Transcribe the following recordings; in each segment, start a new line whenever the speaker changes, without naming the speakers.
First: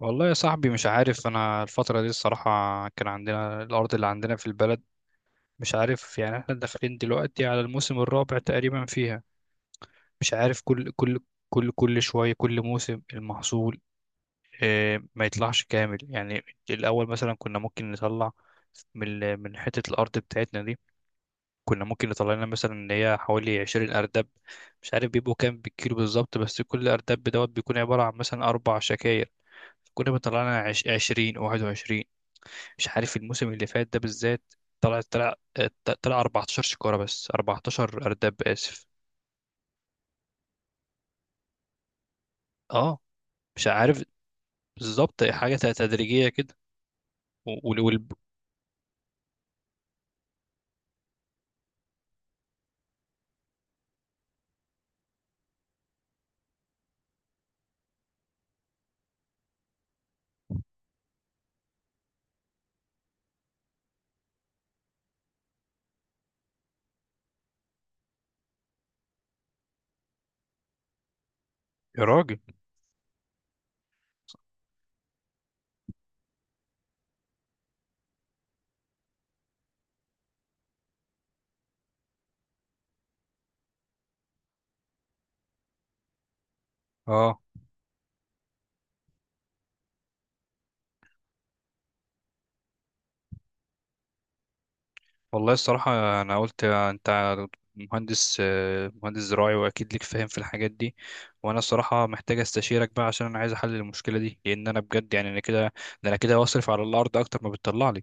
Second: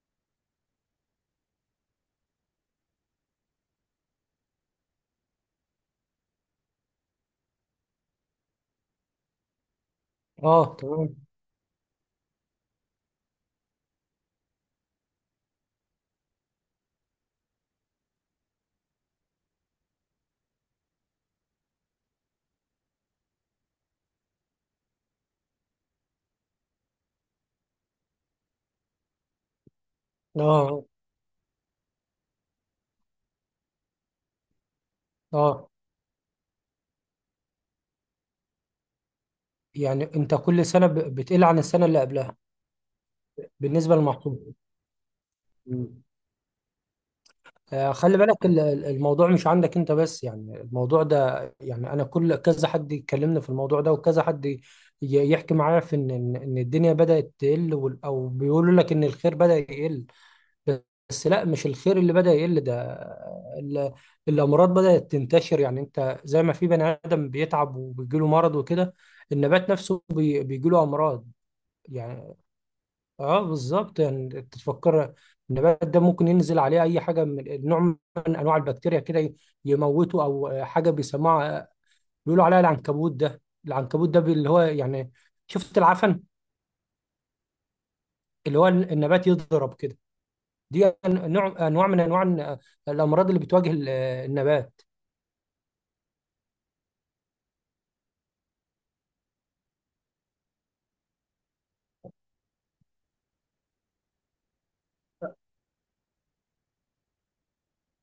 والله يا صاحبي، مش عارف انا الفترة دي الصراحة. كان عندنا الارض اللي عندنا في البلد. مش عارف، يعني احنا داخلين دلوقتي على الموسم الرابع تقريبا فيها. مش عارف،
اه،
كل
تمام.
كل كل كل شوية كل موسم المحصول، ما يطلعش كامل يعني. الاول مثلا كنا ممكن نطلع من حتة الارض بتاعتنا دي. كنا ممكن نطلع لنا مثلا ان هي حوالي 20 اردب. مش عارف بيبقوا كام بالكيلو بالظبط، بس كل اردب دوت بيكون عبارة عن مثلا اربع شكاير. كنا بيطلع لنا
اه.
20 21. مش عارف الموسم اللي فات ده بالذات، طلع طلع
اه.
طلع 14 شكارة، بس 14 أرداب آسف.
يعني انت كل سنه بتقل عن السنه اللي قبلها
اه مش
بالنسبه
عارف
للمحصول.
بالظبط، حاجة
مم.
تدريجية كده. وال... وال...
خلي بالك، الموضوع مش عندك انت بس، يعني الموضوع ده يعني انا كل كذا حد يكلمني في الموضوع ده، وكذا حد يحكي معايا في ان ان إن الدنيا بدأت تقل، او بيقولوا لك ان الخير بدأ يقل. بس لا، مش الخير اللي بدأ يقل ده، ال- الأمراض بدأت تنتشر. يعني أنت زي ما في بني آدم بيتعب وبيجيله مرض وكده، النبات نفسه بيجيله أمراض
يا
يعني.
راجل.
اه، بالظبط. يعني تتفكر النبات ده ممكن ينزل عليه أي حاجة من نوع من أنواع البكتيريا كده يموته، أو حاجة بيسموها، بيقولوا عليها العنكبوت. ده العنكبوت ده اللي هو يعني شفت العفن،
اه.
اللي هو النبات يضرب كده. دي نوع انواع من انواع الامراض اللي بتواجه النبات.
والله الصراحة أنا قلت أنت مهندس، مهندس زراعي وأكيد ليك فاهم في الحاجات دي. وأنا الصراحة محتاج أستشيرك بقى، عشان أنا عايز أحل المشكلة دي، لأن أنا بجد يعني أنا كده، ده أنا كده بصرف على الأرض أكتر ما بتطلع لي.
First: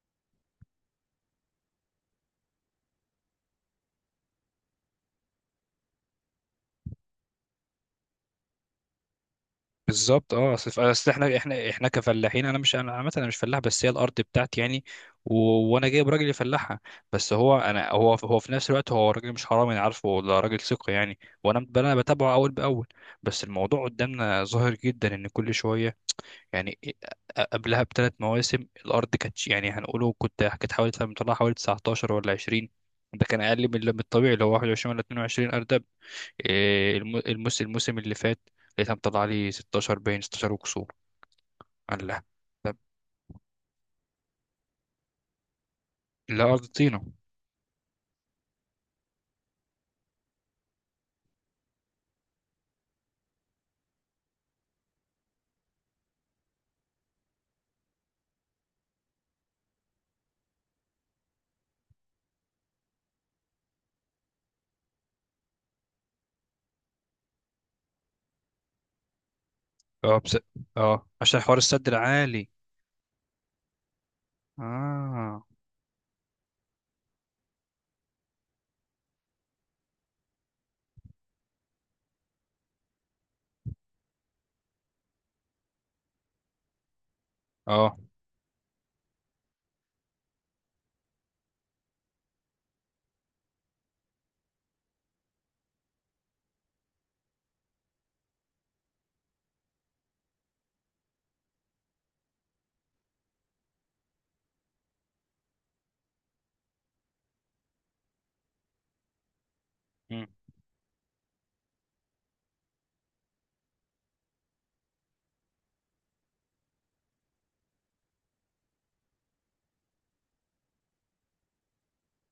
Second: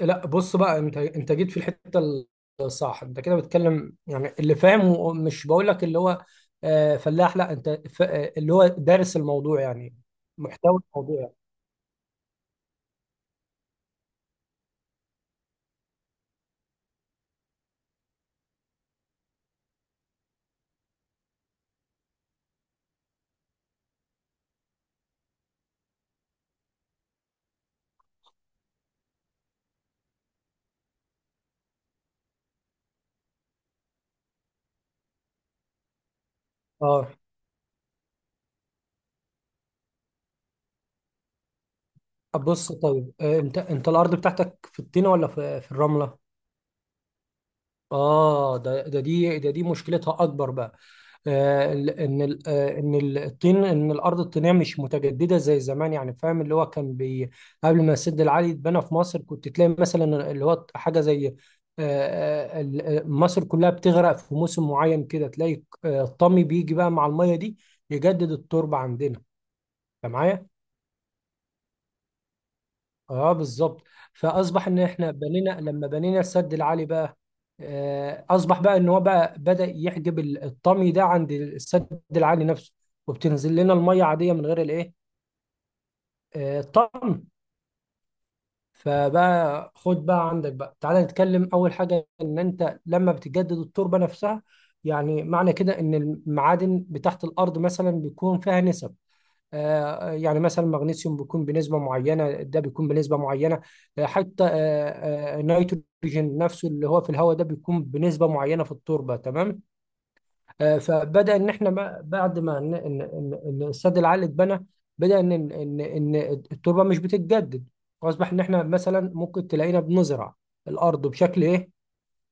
لا، بص بقى، انت جيت في الحته الصح. انت كده بتتكلم يعني اللي فاهم، ومش بقول لك اللي هو فلاح، لا، انت اللي هو دارس الموضوع يعني،
بالظبط. اه، اصل
محتوى
اصل
الموضوع يعني.
احنا كفلاحين. انا مش انا عامه انا مش فلاح، بس هي الارض بتاعتي يعني. و... وانا جايب راجل يفلحها، بس هو في نفس الوقت هو راجل مش حرامي، انا عارفه ده راجل ثقه يعني. وانا ب- انا بتابعه اول باول. بس الموضوع قدامنا ظاهر جدا، ان كل شويه يعني. قبلها بثلاث مواسم الارض كانت يعني هنقوله، كنت كانت حوالي مطلعها حوالي 19 ولا 20. ده كان اقل من الطبيعي اللي هو 21 ولا 22 ارض. إيه
اه،
الموسم اللي فات لقيتها مطلع لي 16، باين 16 وكسور. قال لها.
بص
طب
طيب، انت الارض بتاعتك في الطينه ولا في الرمله؟
لا ارضينا.
اه، ده ده دي ده دي مشكلتها اكبر بقى. آه، ال- ان ال- آه، ان الطين ان الارض الطينيه مش متجدده زي زمان، يعني فاهم؟ اللي هو كان بي قبل ما السد العالي يتبنى في مصر كنت تلاقي مثلا، اللي هو حاجه زي مصر كلها بتغرق في موسم معين، كده تلاقي الطمي بيجي بقى مع الميه دي يجدد التربه عندنا. انت
اه بس.
معايا؟
اه عشان حوار السد العالي.
اه، بالظبط. فاصبح ان احنا
اه.
بنينا، لما بنينا السد العالي بقى اصبح بقى ان هو بقى بدأ يحجب الطمي ده عند السد العالي نفسه، وبتنزل لنا الميه عاديه من غير الايه، الطمي.
اه.
فبقى خد بقى عندك بقى، تعالى نتكلم. اول حاجه، ان انت لما بتجدد التربه نفسها يعني، معنى كده ان المعادن بتاعت الارض مثلا بيكون فيها نسب، يعني مثلا مغنيسيوم بيكون بنسبة معينة، ده بيكون بنسبة معينة، حتى النيتروجين نفسه اللي هو في الهواء ده بيكون بنسبة معينة في التربة، تمام.
مم.
فبدأ إن إحنا بعد ما إن السد العالي اتبنى، بدأ إن التربة مش بتتجدد. فأصبح إن إحنا مثلا ممكن تلاقينا بنزرع الأرض بشكل إيه؟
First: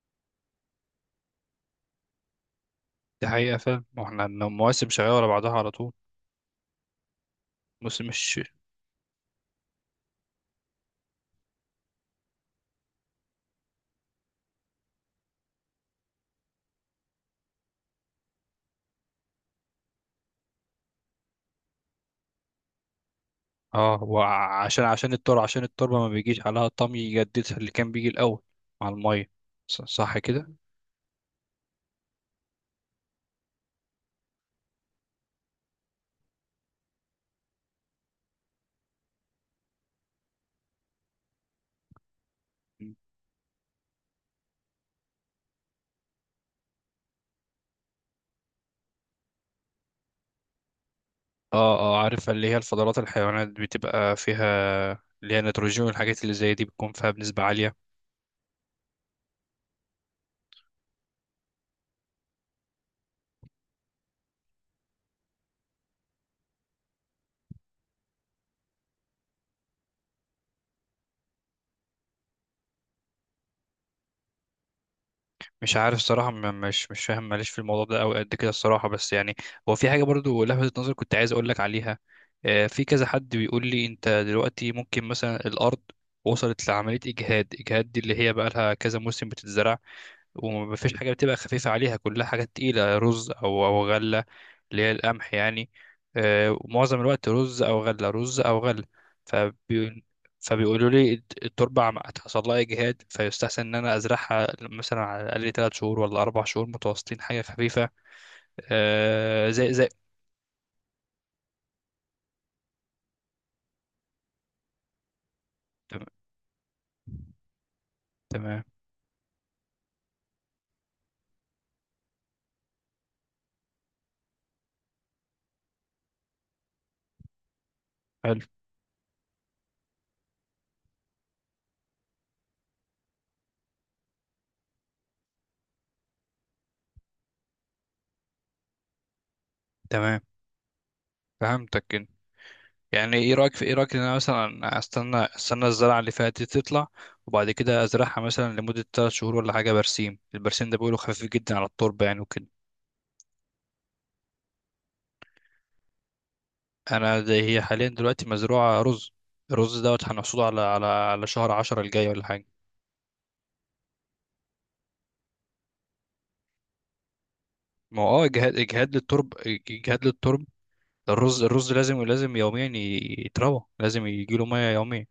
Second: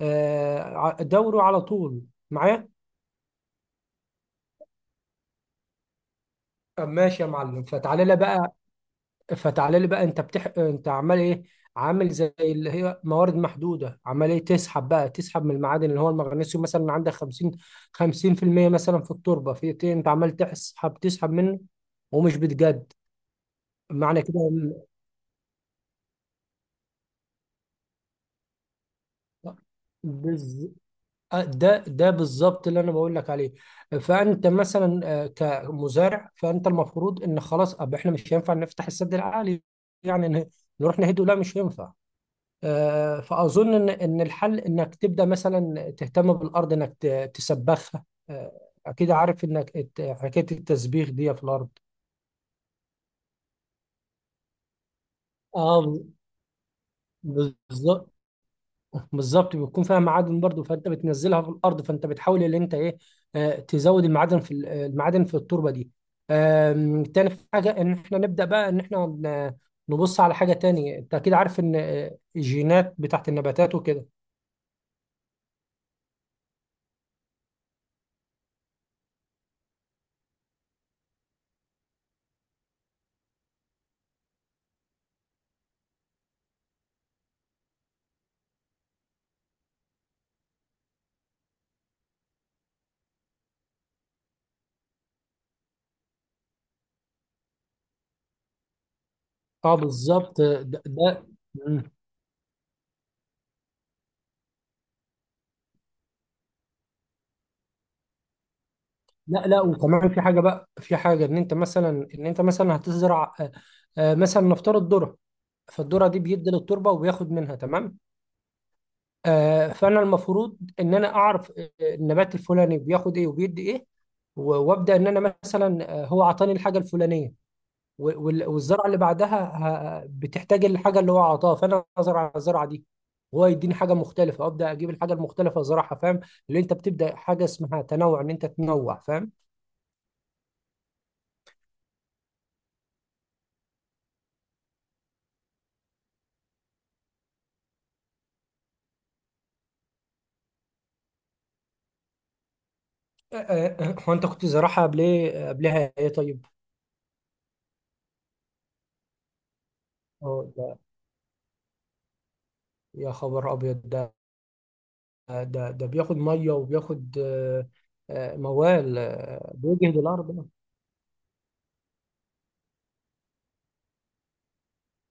دوري على طول، معايا؟
دي حقيقة فعلا، ما احنا المواسم شغالة ورا بعضها على طول.
طب ماشي يا معلم،
موسم
فتعالى لي
مش.
بقى فتعالى لي بقى انت عمال ايه؟ عامل زي اللي هي موارد محدوده، عمال ايه تسحب بقى، تسحب من المعادن، اللي هو المغنيسيوم مثلا عندك 50، 50% مثلا في التربه في إيه؟ انت عمال تسحب منه، ومش بتجد.
اه،
معنى كده
وعشان
إن-
عشان التربة عشان التربة ما بيجيش عليها طمي يجددها اللي كان بيجي الأول مع المية. صح كده؟
بز... آه، ده بالظبط اللي انا بقول لك عليه. فانت مثلا كمزارع، فانت المفروض ان خلاص احنا مش هينفع نفتح السد العالي يعني، نروح نهده، لا مش هينفع.
مم.
فأظن إن الحل إنك تبدأ مثلا تهتم بالأرض، إنك تسبخها. آه، أكيد عارف إنك حكاية التسبيخ دي في الأرض.
اه عارف، اللي هي الفضلات الحيوانات بتبقى فيها، اللي هي نيتروجين
اه،
والحاجات اللي زي دي بتكون فيها بنسبة عالية.
بالظبط، بالظبط، بيكون فيها معادن برضو، فأنت بتنزلها في الأرض، فأنت بتحاول إن أنت إيه، تزود المعادن في المعادن في التربة دي. تاني حاجة، إن إحنا نبدأ بقى إن إحنا نبص على حاجة تانية. أنت أكيد عارف إن الجينات بتاعت النباتات وكده.
مش عارف الصراحة، مش فاهم، ماليش في الموضوع ده أوي قد كده الصراحة. بس يعني هو في حاجة برضو لفتت نظري كنت عايز أقولك عليها. في كذا حد بيقول لي أنت دلوقتي ممكن مثلا الأرض وصلت لعملية إجهاد دي، اللي هي بقى لها كذا موسم بتتزرع ومفيش حاجة بتبقى خفيفة عليها، كلها حاجات تقيلة، رز أو غلة، اللي هي القمح يعني. ومعظم الوقت رز او غله رز او غله.
اه،
فبي...
بالظبط ده,
فبيقولوا لي
ده
التربه هتحصل لها اجهاد، فيستحسن ان انا ازرعها مثلا على الاقل 3 شهور ولا 4 شهور متواصلين، حاجه خفيفه،
لا لا،
زي.
وكمان في حاجه بقى، في حاجه ان انت مثلا هتزرع مثلا نفترض ذره. فالذره
تمام.
دي بيدي للتربه وبياخد منها، تمام.
تمام.
فانا المفروض ان انا اعرف النبات الفلاني بياخد ايه وبيدي ايه، وابدا ان انا مثلا هو عطاني الحاجه الفلانيه،
حلو.
والزرعه اللي بعدها بتحتاج الحاجه اللي هو عطاها، فانا ازرع الزرعه دي وهو يديني حاجه مختلفه، ابدا اجيب الحاجه المختلفه ازرعها، فاهم؟ اللي انت بتبدا حاجه اسمها تنوع، ان انت تنوع، فاهم؟
تمام. فهمتك كده. يعني ايه رايك ان انا مثلا استنى الزرعه اللي فاتت دي تطلع، وبعد كده ازرعها مثلا لمده 3 شهور ولا حاجه برسيم. البرسيم ده بيقولوا خفيف جدا على التربه يعني وكده.
آه، آه، أه. هو انت كنت زراعة قبل ايه، قبلها ايه طيب؟
انا ده هي حاليا دلوقتي مزروعه رز. الرز دوت
اه،
هنحصده على
ده
على على شهر عشرة الجاي ولا حاجه.
يا خبر ابيض ده ده بياخد ميه وبياخد
ما هو اه، اجهاد
موال
للترب
بيجهد
اجهاد
الارض
للترب.
ده.
الرز الرز لازم لازم يوميا يتروى، لازم يجيله ميه يوميا.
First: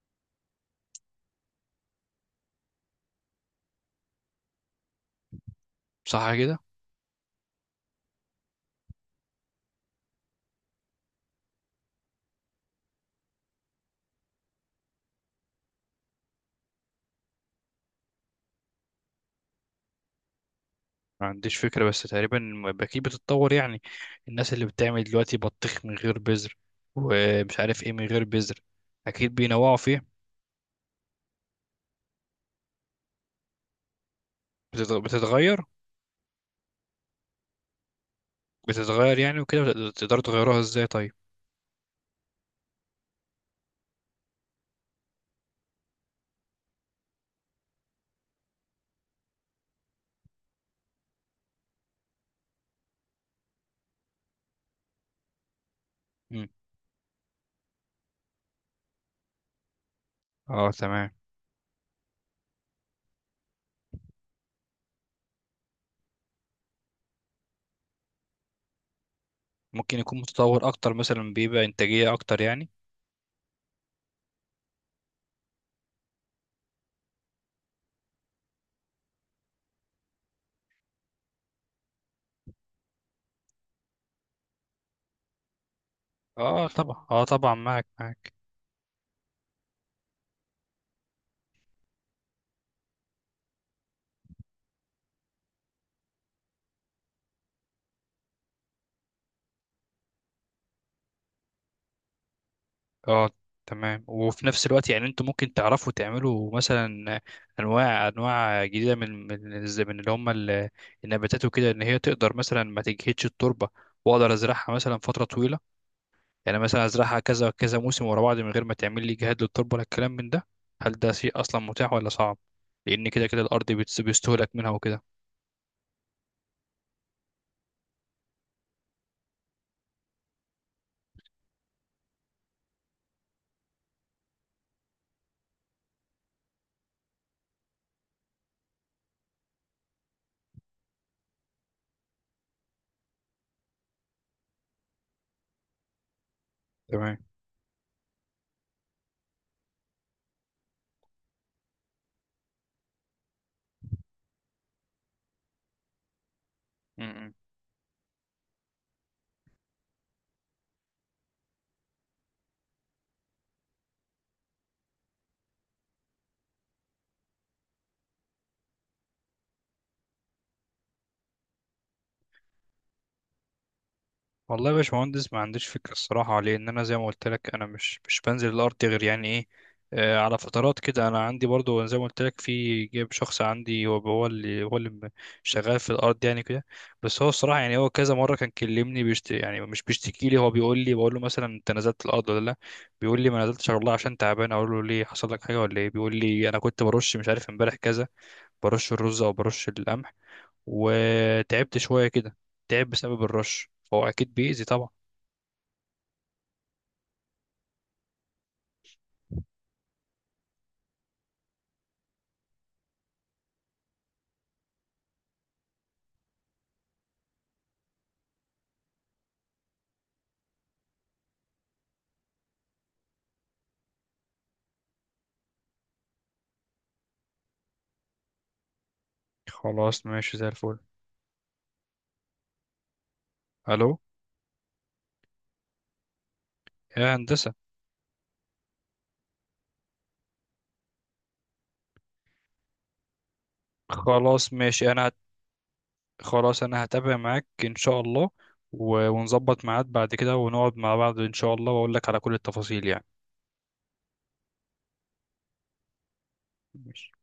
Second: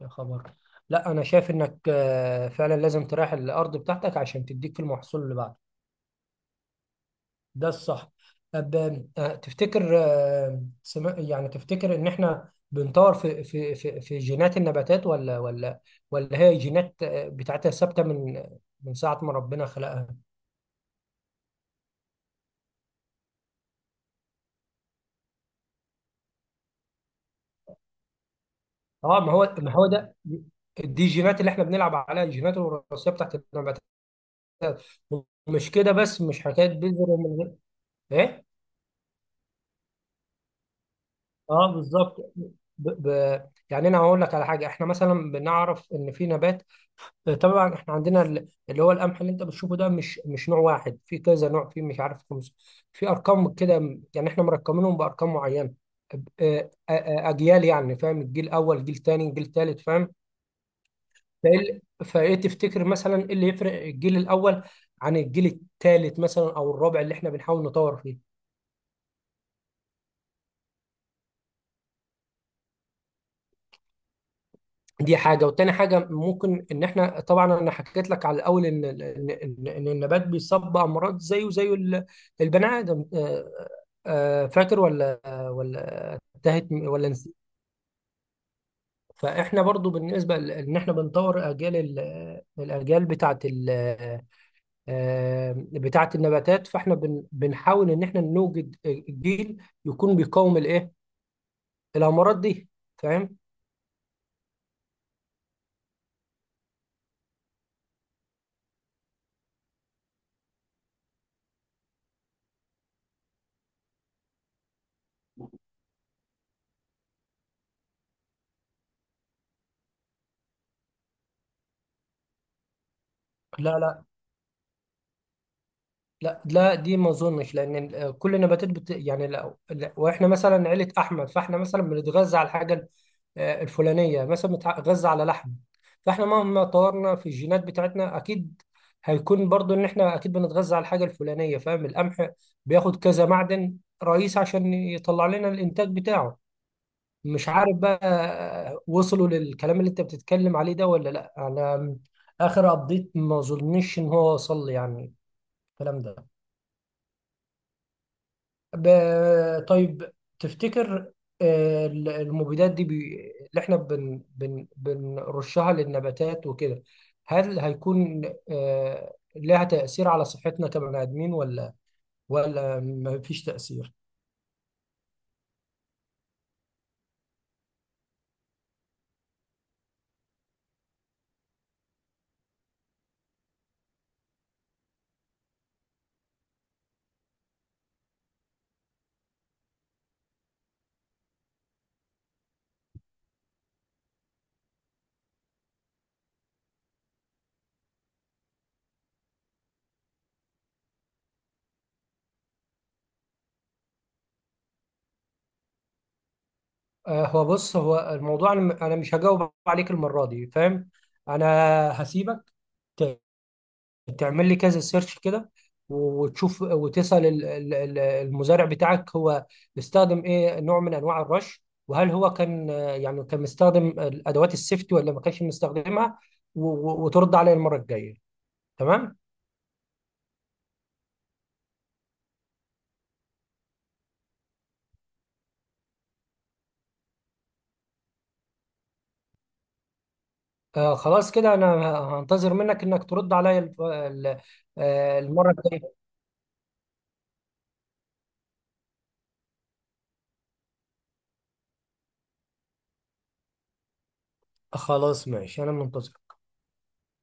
يا خبر. لا، انا شايف انك فعلا لازم تريح الارض بتاعتك عشان تديك في المحصول اللي بعده.
صح كده.
ده الصح. طب تفتكر يعني تفتكر ان احنا بنطور في جينات النباتات، ولا ولا هي جينات بتاعتها ثابته من ساعه ما ربنا خلقها؟
ما عنديش فكره، بس تقريبا اكيد بتتطور يعني. الناس اللي بتعمل دلوقتي بطيخ من غير بذر، ومش عارف ايه من غير بذر،
اه، ما
اكيد
هو ما
بينوعوا
هو ده
فيه.
دي الجينات اللي احنا بنلعب عليها، الجينات الوراثيه بتاعت النباتات،
بتتغير.
مش كده بس، مش حكايه بذر ومن غير ايه.
بتتغير يعني وكده، تقدروا تغيروها ازاي طيب.
اه، بالظبط. يعني انا هقول لك على حاجه. احنا مثلا بنعرف ان في نبات، طبعا احنا عندنا اللي هو القمح اللي انت بتشوفه ده، مش نوع واحد، في كذا نوع، في مش عارف خمس، في ارقام كده، يعني احنا مرقمينهم بارقام معينه،
مم.
اجيال يعني، فاهم؟ الجيل الاول، جيل تاني، جيل تالت، فاهم؟
اه تمام.
فإيه تفتكر مثلا إيه اللي يفرق الجيل الأول عن الجيل الثالث مثلا، أو الرابع اللي إحنا بنحاول نطور فيه؟
ممكن يكون متطور اكتر مثلا، بيبقى انتاجيه اكتر يعني.
دي حاجة، والتاني حاجة ممكن إن إحنا، طبعا أنا حكيت لك على الأول إن النبات بيصاب بأمراض زيه زي البني آدم، فاكر ولا انتهت
اه طبعا،
ولا
اه
نسيت؟
طبعا، معك معك.
فإحنا برضو بالنسبة إن إحنا بنطور أجيال الأجيال بتاعت آه، بتاعة النباتات، فاحنا بنحاول ان احنا نوجد جيل يكون بيقاوم الايه، الامراض دي،
اه
فاهم؟
تمام. وفي نفس الوقت يعني انتوا ممكن تعرفوا تعملوا مثلا انواع جديده من اللي هم النباتات وكده، ان هي تقدر مثلا ما تجهدش التربه، واقدر ازرعها مثلا فتره طويله. يعني مثلا ازرعها كذا كذا موسم ورا بعض من غير ما تعمل لي جهاد للتربه ولا الكلام من ده. هل ده شيء اصلا متاح ولا صعب؟ لان كده كده
لا
الارض
لا
بيستهلك منها وكده.
لا لا، دي ما اظنش، لان كل النباتات بت... يعني لا... لا... واحنا مثلا عيلة احمد، فاحنا مثلا بنتغذى على الحاجة الفلانية مثلا، بنتغذى على لحم، فاحنا مهما طورنا في الجينات بتاعتنا اكيد هيكون برضو ان احنا اكيد بنتغذى على الحاجة الفلانية، فاهم؟ القمح بياخد كذا معدن رئيس عشان يطلع لنا الانتاج بتاعه. مش عارف بقى وصلوا للكلام اللي انت بتتكلم عليه ده ولا لا، انا اخر ابديت ما اظنش ان هو وصل لي يعني، الكلام ده.
تمام.
طيب، تفتكر المبيدات دي اللي احنا بنرشها للنباتات وكده، هل هيكون لها تأثير على صحتنا كبني آدمين، ولا ما فيش تأثير؟
والله يا باشمهندس ما عنديش فكرة الصراحة. لأن أنا زي ما قلت لك أنا مش بنزل الأرض غير يعني إيه، على فترات كده. أنا عندي برضو زي ما قلت لك، في جايب شخص عندي هو اللي شغال في الأرض يعني كده. بس هو الصراحة، يعني هو كذا مرة كان كلمني، يعني مش بيشتكي لي. هو بيقول لي، بقول له مثلا أنت نزلت الأرض ولا لأ، بيقول لي ما نزلتش والله عشان تعبان. أقول له ليه، حصل لك حاجة ولا إيه؟ بيقول لي أنا كنت برش، مش عارف امبارح كذا، برش الرز أو برش القمح وتعبت شوية كده. تعب بسبب الرش، فهو أكيد بيأذي طبعا.
هو بص، هو الموضوع أنا مش هجاوب عليك المرة دي، فاهم؟ انا هسيبك تعمل لي كذا سيرش كده، وتشوف، وتسأل المزارع بتاعك، هو بيستخدم ايه نوع من انواع الرش، وهل هو كان يعني كان مستخدم ادوات السيفتي ولا ما كانش مستخدمها، وترد عليا المرة الجاية، تمام؟
خلاص ماشي زي الفل. الو. يا هندسة.
خلاص كده، انا هنتظر منك انك ترد عليا
خلاص ماشي،
المرة الجاية.
خلاص انا هتابع معاك ان شاء الله. ونظبط ميعاد بعد كده، ونقعد مع بعض ان شاء الله، واقول لك على كل التفاصيل يعني.
خلاص ماشي، انا منتظر.
ماشي.